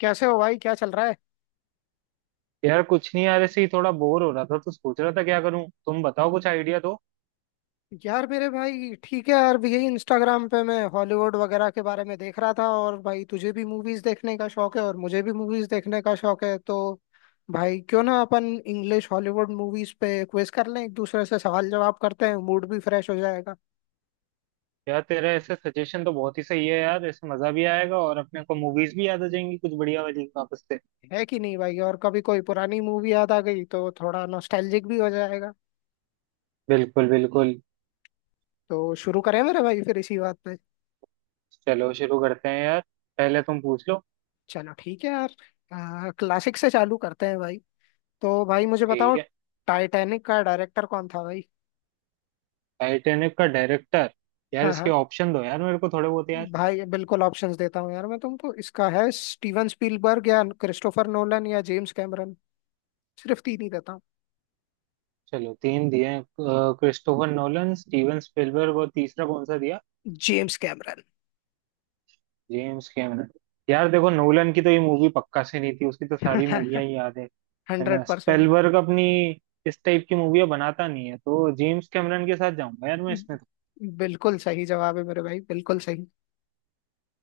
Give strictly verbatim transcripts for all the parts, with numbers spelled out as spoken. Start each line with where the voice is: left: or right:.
left: कैसे हो भाई, क्या चल रहा है?
right: यार कुछ नहीं यार, ऐसे ही थोड़ा बोर हो रहा था तो सोच रहा था क्या करूं। तुम बताओ, कुछ आइडिया दो।
left: यार मेरे भाई, ठीक है। यार यही इंस्टाग्राम पे मैं हॉलीवुड वगैरह के बारे में देख रहा था, और भाई तुझे भी मूवीज देखने का शौक है और मुझे भी मूवीज देखने का शौक है, तो भाई क्यों ना अपन इंग्लिश हॉलीवुड मूवीज पे क्विज कर लें, एक दूसरे से सवाल जवाब करते हैं, मूड भी फ्रेश हो जाएगा।
right: यार तेरा ऐसे सजेशन तो बहुत ही सही है यार, ऐसे मजा भी आएगा और अपने को मूवीज भी याद आ जाएंगी कुछ बढ़िया वाली वापस से।
left: है कि नहीं भाई? और कभी कोई पुरानी मूवी याद आ गई तो थोड़ा नॉस्टैल्जिक भी हो जाएगा।
right: बिल्कुल बिल्कुल।
left: तो शुरू करें मेरे भाई फिर इसी बात पे।
right: चलो शुरू करते हैं यार। पहले तुम पूछ लो।
left: चलो ठीक है यार, क्लासिक से चालू करते हैं भाई। तो भाई मुझे बताओ,
right: ठीक है।
left: टाइटैनिक का डायरेक्टर कौन था भाई?
right: टाइटैनिक का डायरेक्टर। यार
left: हाँ
right: इसके
left: हाँ
right: ऑप्शन दो यार, मेरे को थोड़े बहुत यार।
left: भाई, बिल्कुल ऑप्शंस देता हूँ यार मैं तुमको। इसका है स्टीवन स्पीलबर्ग, या क्रिस्टोफर नोलन, या जेम्स कैमरन। सिर्फ तीन ही देता हूँ।
right: चलो तीन दिए हैं, क्रिस्टोफर नोलन, स्टीवन स्पिलबर्ग और तीसरा कौन सा दिया?
left: James Cameron.
right: James Cameron. यार देखो, नोलन की तो ये मूवी पक्का से नहीं थी, उसकी तो सारी मूवियां ही याद है। है ना,
left: हंड्रेड परसेंट।
right: स्पेलबर्ग अपनी इस टाइप की मूवियां बनाता नहीं है, तो जेम्स कैमरन के साथ जाऊंगा यार मैं इसमें तो।
left: बिल्कुल सही जवाब है मेरे भाई, बिल्कुल सही।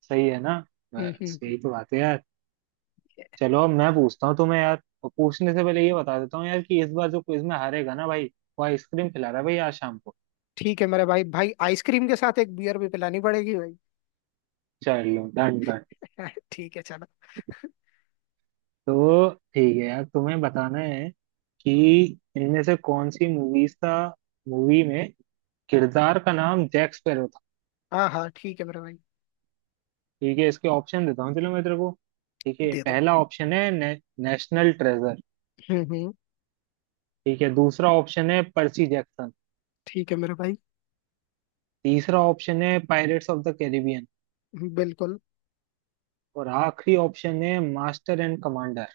right: सही है ना?
left: हम्म हम्म
right: बस
left: हम्म।
right: यही तो बात है यार। चलो अब मैं पूछता हूँ तुम्हें यार, और पूछने से पहले ये बता देता हूँ यार कि इस बार जो क्विज में हारेगा ना भाई, वो आइसक्रीम खिला रहा है भाई आज शाम को।
left: ठीक है मेरे भाई, भाई आइसक्रीम के साथ एक बियर भी पिलानी पड़ेगी भाई।
right: चलो डन डन।
left: ठीक है चलो।
right: तो ठीक है यार, तुम्हें बताना है कि इनमें से कौन सी मूवीज का मूवी में किरदार का नाम जैक स्पैरो था।
left: हाँ हाँ, ठीक है मेरे भाई,
right: ठीक है, इसके ऑप्शन देता हूँ चलो मैं तेरे को। ठीक है,
left: दे दो।
right: पहला ऑप्शन है ने, नेशनल ट्रेजर।
left: हम्म हम्म।
right: ठीक है, दूसरा ऑप्शन है पर्सी जैक्सन।
left: ठीक है मेरे भाई।
right: तीसरा ऑप्शन है पायरेट्स ऑफ द कैरिबियन।
left: बिल्कुल।
right: और आखिरी ऑप्शन है मास्टर एंड कमांडर।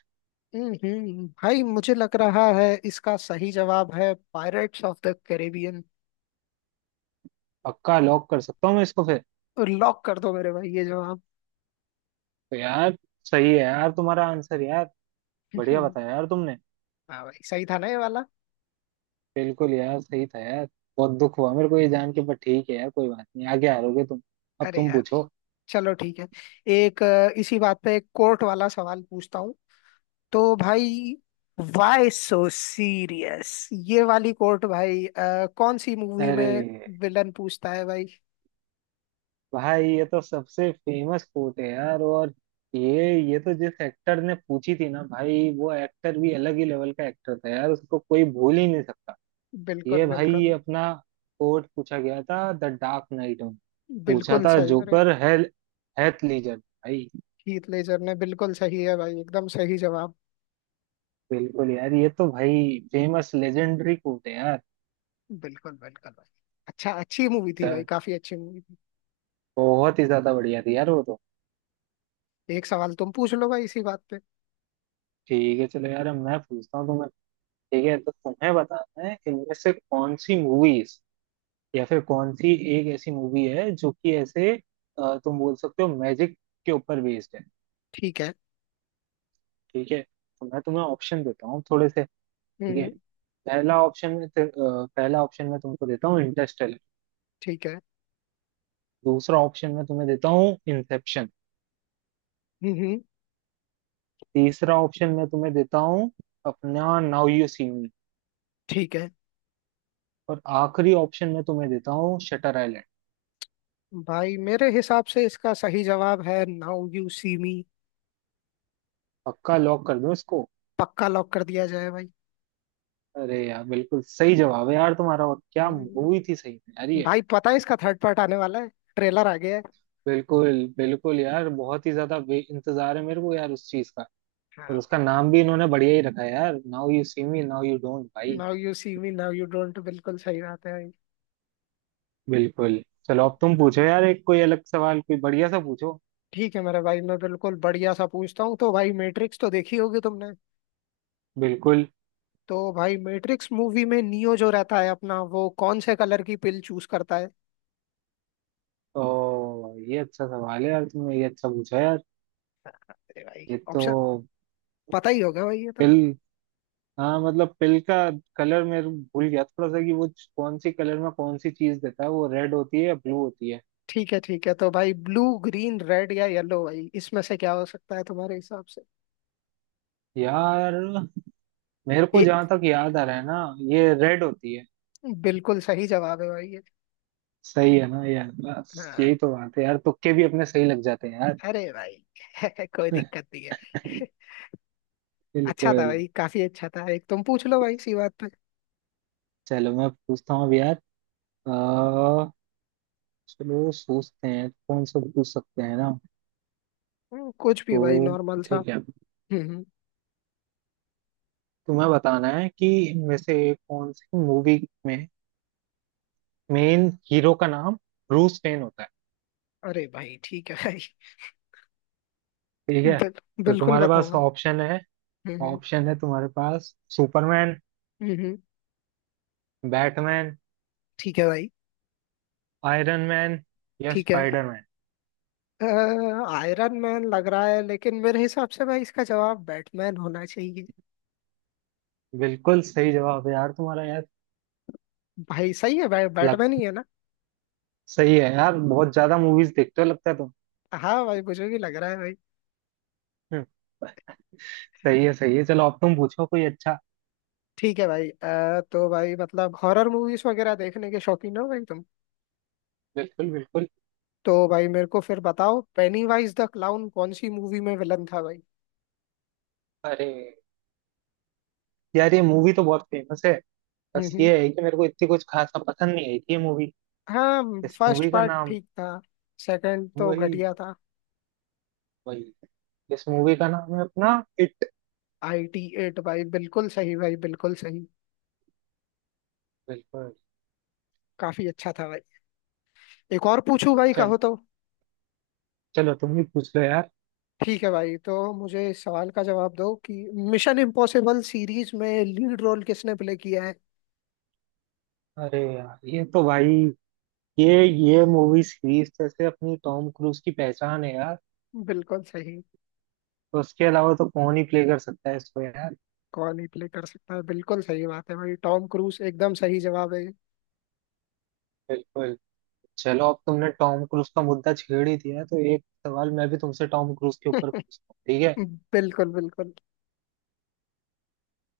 left: हम्म हम्म, भाई मुझे लग रहा है इसका सही जवाब है पायरेट्स ऑफ द कैरेबियन।
right: पक्का लॉक कर सकता हूँ मैं इसको फिर?
left: लॉक कर दो मेरे भाई ये जवाब।
right: तो यार, सही है यार तुम्हारा आंसर यार।
left: हाँ,
right: बढ़िया बताया यार तुमने।
left: भाई सही था ना ये वाला?
right: बिल्कुल यार, सही था यार। बहुत दुख हुआ मेरे को ये जान के, पर ठीक है यार, कोई बात नहीं, आगे हारोगे तुम। अब
left: अरे
right: तुम
left: यार,
right: पूछो।
left: चलो ठीक है। एक अ, इसी बात पे एक कोर्ट वाला सवाल पूछता हूँ। तो भाई, वाई सो सीरियस, ये वाली कोर्ट भाई, अ, कौन सी मूवी
right: अरे
left: में विलन पूछता है भाई?
right: भाई, ये तो सबसे फेमस कोट है यार। और ये ये तो जिस एक्टर ने पूछी थी ना भाई, वो एक्टर भी अलग ही लेवल का एक्टर था यार, उसको कोई भूल ही नहीं सकता। ये
left: बिल्कुल
right: भाई ये
left: बिल्कुल।
right: अपना कोट पूछा गया था द डार्क नाइट में। पूछा
left: बिल्कुल
right: था,
left: सही, अरे!
right: जोकर है, हैथ लीजर भाई।
left: हीथ लेजर ने, बिल्कुल सही है भाई, एकदम सही जवाब।
right: बिल्कुल यार, ये तो भाई फेमस लेजेंडरी कोट है यार।
left: बिल्कुल बिल्कुल भाई। अच्छा, अच्छी मूवी थी भाई,
right: चल,
left: काफी अच्छी मूवी थी।
right: बहुत ही ज्यादा बढ़िया थी यार वो तो।
left: एक सवाल तुम पूछ लो भाई इसी बात पे।
right: ठीक है चलो यार, अब मैं पूछता हूँ तुम्हें। ठीक है, तो तुम्हें बताना है इनमें से कौन सी मूवीज या फिर कौन सी एक ऐसी मूवी है जो कि ऐसे, अ, तुम बोल सकते हो मैजिक के ऊपर बेस्ड है।
left: ठीक है।
right: ठीक है, तो मैं तुम्हें ऑप्शन देता हूँ थोड़े से। ठीक है,
left: हम्म।
right: पहला ऑप्शन में ते- अ, पहला ऑप्शन मैं तुमको देता हूँ इंटरस्टेलर।
left: ठीक है।
right: दूसरा ऑप्शन मैं तुम्हें देता हूँ इंसेप्शन।
left: हम्म
right: तीसरा ऑप्शन मैं तुम्हें देता हूँ अपना, नाउ यू सी मी।
left: ठीक है
right: और आखिरी ऑप्शन मैं तुम्हें देता हूँ शटर आइलैंड।
left: भाई, मेरे हिसाब से इसका सही जवाब है नाउ यू सी मी।
right: पक्का लॉक कर दो इसको।
left: पक्का लॉक कर दिया जाए भाई।
right: अरे यार, बिल्कुल सही जवाब है यार तुम्हारा। और क्या मूवी
left: हम्म,
right: थी सही में यार ये।
left: भाई पता है इसका थर्ड पार्ट आने वाला है, ट्रेलर आ गया है।
right: बिल्कुल बिल्कुल यार, बहुत ही ज्यादा वे- इंतजार है मेरे को यार उस चीज का। और
left: हाँ।
right: उसका नाम भी इन्होंने बढ़िया ही रखा है यार, Now You See Me now you don't भाई।
left: Now You See Me now you don't, बिल्कुल सही बात है भाई।
right: बिल्कुल। चलो अब तुम पूछो यार, एक कोई अलग सवाल कोई बढ़िया सा पूछो।
left: ठीक है मेरे भाई, मैं बिल्कुल बढ़िया सा पूछता हूँ। तो भाई, मैट्रिक्स तो देखी होगी तुमने।
right: बिल्कुल।
left: तो भाई मैट्रिक्स मूवी में नियो जो रहता है अपना, वो कौन से कलर की पिल चूज करता है?
right: ओ, ये अच्छा सवाल है यार, तुमने ये अच्छा पूछा यार।
left: अरे भाई,
right: ये तो
left: ऑप्शन पता ही होगा भाई ये तो।
right: पिल, हाँ मतलब पिल का कलर मैं भूल गया थोड़ा सा कि वो कौन सी कलर में कौन सी चीज देता है, वो रेड होती है या ब्लू होती है।
left: ठीक है ठीक है, तो भाई ब्लू, ग्रीन, रेड या येलो भाई, इसमें से क्या हो सकता है तुम्हारे हिसाब से?
right: यार मेरे को
left: ये
right: जहां तक याद आ रहा है ना, ये रेड होती है।
left: बिल्कुल सही जवाब है भाई ये।
right: सही है ना यार? बस
left: हाँ।
right: यही तो बात है यार, तुक्के भी अपने सही लग जाते हैं यार।
left: अरे भाई! कोई दिक्कत नहीं है। अच्छा था
right: बिल्कुल।
left: भाई, काफी अच्छा था। एक तुम पूछ लो भाई इसी बात पे।
right: चलो मैं पूछता हूँ अब यार, अ, चलो सोचते हैं कौन सा पूछ सकते हैं ना।
left: हम्म, कुछ भी भाई,
right: तो
left: नॉर्मल सा।
right: ठीक है,
left: हम्म हम्म।
right: तुम्हें बताना है कि इनमें से कौन सी मूवी में मेन हीरो का नाम ब्रूस वेन होता है।
left: अरे भाई ठीक है भाई।
right: ठीक है,
left: बिल,
right: तो
left: बिल्कुल
right: तुम्हारे पास
left: बताऊंगा।
right: ऑप्शन है
left: हम्म हम्म।
right: ऑप्शन है तुम्हारे पास, सुपरमैन,
left: हम्म, हम्म,
right: बैटमैन,
left: ठीक है भाई।
right: आयरन मैन या
left: ठीक है।
right: स्पाइडरमैन।
left: आयरन मैन लग रहा है, लेकिन मेरे हिसाब से भाई इसका जवाब बैटमैन होना चाहिए।
right: बिल्कुल सही जवाब है यार तुम्हारा यार।
left: भाई सही है भाई, बैटमैन ही है ना?
right: सही है यार, बहुत ज्यादा मूवीज देखते हो लगता है तुम।
left: हाँ भाई, मुझे भी लग रहा है भाई।
right: हम्म, सही है सही है, चलो अब तुम पूछो कोई अच्छा।
left: ठीक है भाई। अ, तो भाई मतलब हॉरर मूवीज वगैरह देखने के शौकीन हो भाई तुम?
right: बिल्कुल बिल्कुल।
left: तो भाई मेरे को फिर बताओ, पेनीवाइज द क्लाउन कौन सी मूवी में विलन था भाई?
right: अरे यार, ये मूवी तो बहुत फेमस है।
left: हम्म
right: बस
left: हम्म।
right: ये है कि मेरे को इतनी कुछ खासा पसंद नहीं आई थी ये मूवी।
left: हाँ
right: इस
left: फर्स्ट
right: मूवी का
left: पार्ट
right: नाम
left: ठीक था, सेकंड तो
right: वही
left: घटिया था।
right: वही इस मूवी का नाम है अपना, इट।
left: I T. एट भाई, बिल्कुल सही भाई, बिल्कुल सही।
right: बिल्कुल।
left: काफी अच्छा था भाई। एक और पूछूं भाई,
right: चलो
left: कहो तो?
right: चलो, तुम ही पूछ लो यार।
left: ठीक है भाई, तो मुझे इस सवाल का जवाब दो कि मिशन इम्पॉसिबल सीरीज में लीड रोल किसने प्ले किया है?
right: अरे यार, ये तो भाई ये ये मूवी सीरीज जैसे अपनी टॉम क्रूज की पहचान है यार।
left: बिल्कुल सही।
right: तो उसके अलावा तो कौन ही प्ले कर सकता है इसको यार?
left: कौन ही प्ले कर सकता है, बिल्कुल सही बात है भाई, टॉम क्रूज एकदम सही जवाब है ये।
right: बिल्कुल। चलो अब तुमने टॉम क्रूज का मुद्दा छेड़ ही दिया है, तो एक सवाल मैं भी तुमसे टॉम क्रूज के ऊपर पूछता हूँ, ठीक है?
left: बिल्कुल बिल्कुल।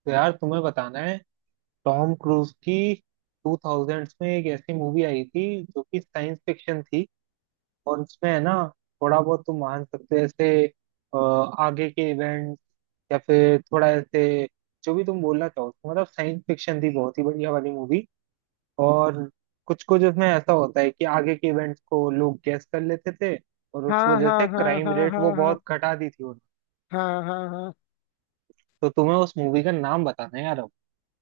right: तो यार तुम्हें बताना है, टॉम क्रूज की टू थाउजेंड्स में एक ऐसी मूवी आई थी जो कि साइंस फिक्शन थी। और उसमें है ना, थोड़ा बहुत तुम मान सकते हो ऐसे अ, आगे के इवेंट, या फिर थोड़ा ऐसे जो भी तुम बोलना चाहो, मतलब साइंस फिक्शन थी बहुत ही बढ़िया वाली मूवी। और कुछ कुछ उसमें ऐसा होता है कि आगे के इवेंट्स को लोग गेस कर लेते थे। और उस
left: हाँ
right: वजह
left: हाँ
right: से
left: हाँ
right: क्राइम
left: हाँ
right: रेट वो
left: हाँ हाँ।
right: बहुत घटा दी थी उन्होंने।
left: हाँ हाँ हाँ।
right: तो तुम्हें उस मूवी का नाम बताना है यार अब।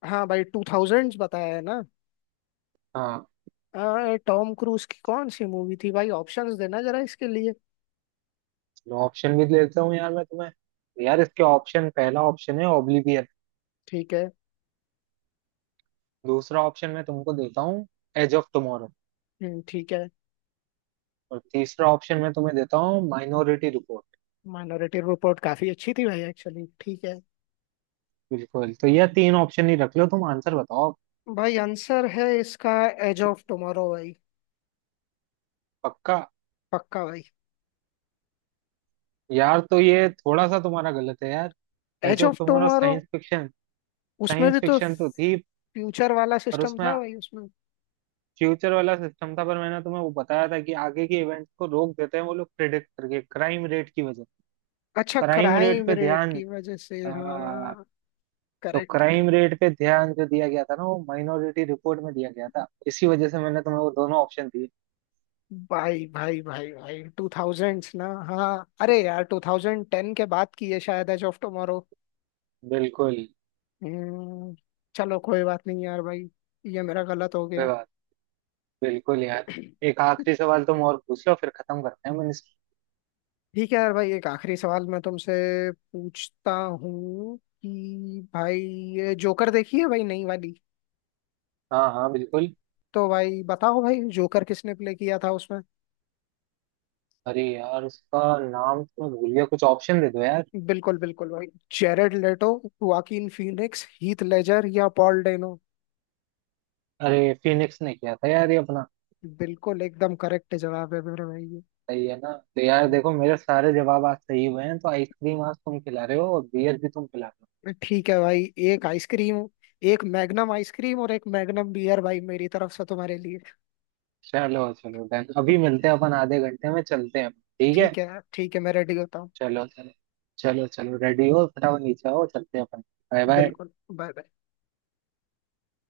left: हाँ भाई, टू थाउजेंड्स बताया है ना?
right: हाँ।
left: आ, टॉम क्रूज की कौन सी मूवी थी भाई? ऑप्शंस देना जरा इसके लिए।
right: चलो, ऑप्शन भी दे देता हूँ यार मैं तुम्हें। यार इसके ऑप्शन, पहला ऑप्शन है ओब्लिवियन।
left: ठीक है।
right: दूसरा ऑप्शन मैं तुमको देता हूँ एज ऑफ टुमारो।
left: हम्म, ठीक है।
right: और तीसरा ऑप्शन मैं तुम्हें देता हूँ माइनॉरिटी रिपोर्ट।
left: माइनॉरिटी रिपोर्ट काफी अच्छी थी भाई एक्चुअली। ठीक है।
right: बिल्कुल, तो ये तीन ऑप्शन ही रख लो, तुम आंसर बताओ।
left: भाई आंसर है इसका एज ऑफ टुमारो भाई।
right: पक्का?
left: पक्का भाई।
right: यार तो ये थोड़ा सा तुम्हारा गलत है यार। Edge
left: Edge
right: of
left: of
right: Tomorrow.
left: Tomorrow,
right: science fiction
left: उसमें
right: साइंस
left: भी तो
right: फिक्शन तो थी,
left: फ्यूचर वाला
right: पर
left: सिस्टम
right: उसमें
left: था भाई उसमें।
right: फ्यूचर वाला सिस्टम था। पर मैंने तुम्हें वो बताया था कि आगे के इवेंट्स को रोक देते हैं वो लोग प्रिडिक्ट करके, क्राइम रेट की वजह।
left: अच्छा,
right: क्राइम रेट
left: क्राइम
right: पे
left: रेट
right: ध्यान
left: की वजह से,
right: अ,
left: हाँ।
right: तो
left: करेक्ट
right: क्राइम
left: कर।
right: रेट पे ध्यान जो दिया गया था ना, वो माइनॉरिटी रिपोर्ट में दिया गया था, इसी वजह से मैंने तुम्हें वो दोनों ऑप्शन दिए।
left: भाई भाई भाई भाई, टू थाउजेंड्स ना? हाँ अरे यार, टू थाउजेंड टेन के बाद की है शायद एज ऑफ टुमारो।
right: बिल्कुल
left: हम्म। चलो कोई बात नहीं यार भाई, ये मेरा गलत हो गया।
right: विवाद बिल्कुल यार। एक आखिरी सवाल तुम और पूछ लो, फिर खत्म करते हैं मिनिस्टर।
left: ठीक है यार भाई, एक आखिरी सवाल मैं तुमसे पूछता हूँ कि भाई, ये जोकर देखी है भाई नई वाली?
right: हाँ हाँ बिल्कुल।
left: तो भाई बताओ भाई, जोकर किसने प्ले किया था उसमें?
right: अरे यार, उसका नाम तो मैं भूल गया, कुछ ऑप्शन दे दो यार।
left: बिल्कुल बिल्कुल भाई। Jared Leto, Joaquin Phoenix, Heath Ledger या पॉल डेनो?
right: अरे, फिनिक्स ने किया था यार ये अपना।
left: बिल्कुल एकदम करेक्ट जवाब है मेरे भाई ये।
right: सही है ना? तो यार
left: हम्म।
right: देखो, मेरे सारे जवाब आज सही हुए हैं तो आइसक्रीम आज तुम खिला रहे हो और बियर भी तुम खिला रहे हो।
left: ठीक है भाई। एक आइसक्रीम, एक मैग्नम आइसक्रीम और एक मैग्नम बियर भाई, मेरी तरफ से तुम्हारे लिए।
right: चलो चलो डन, अभी मिलते हैं अपन, आधे घंटे में चलते हैं, ठीक है?
left: ठीक है ठीक है, मैं रेडी होता हूँ।
right: चलो चलो। चलो चलो, रेडी हो फटाफट, नीचे आओ चलते हैं अपन। Bye bye.
left: बिल्कुल, बाय बाय।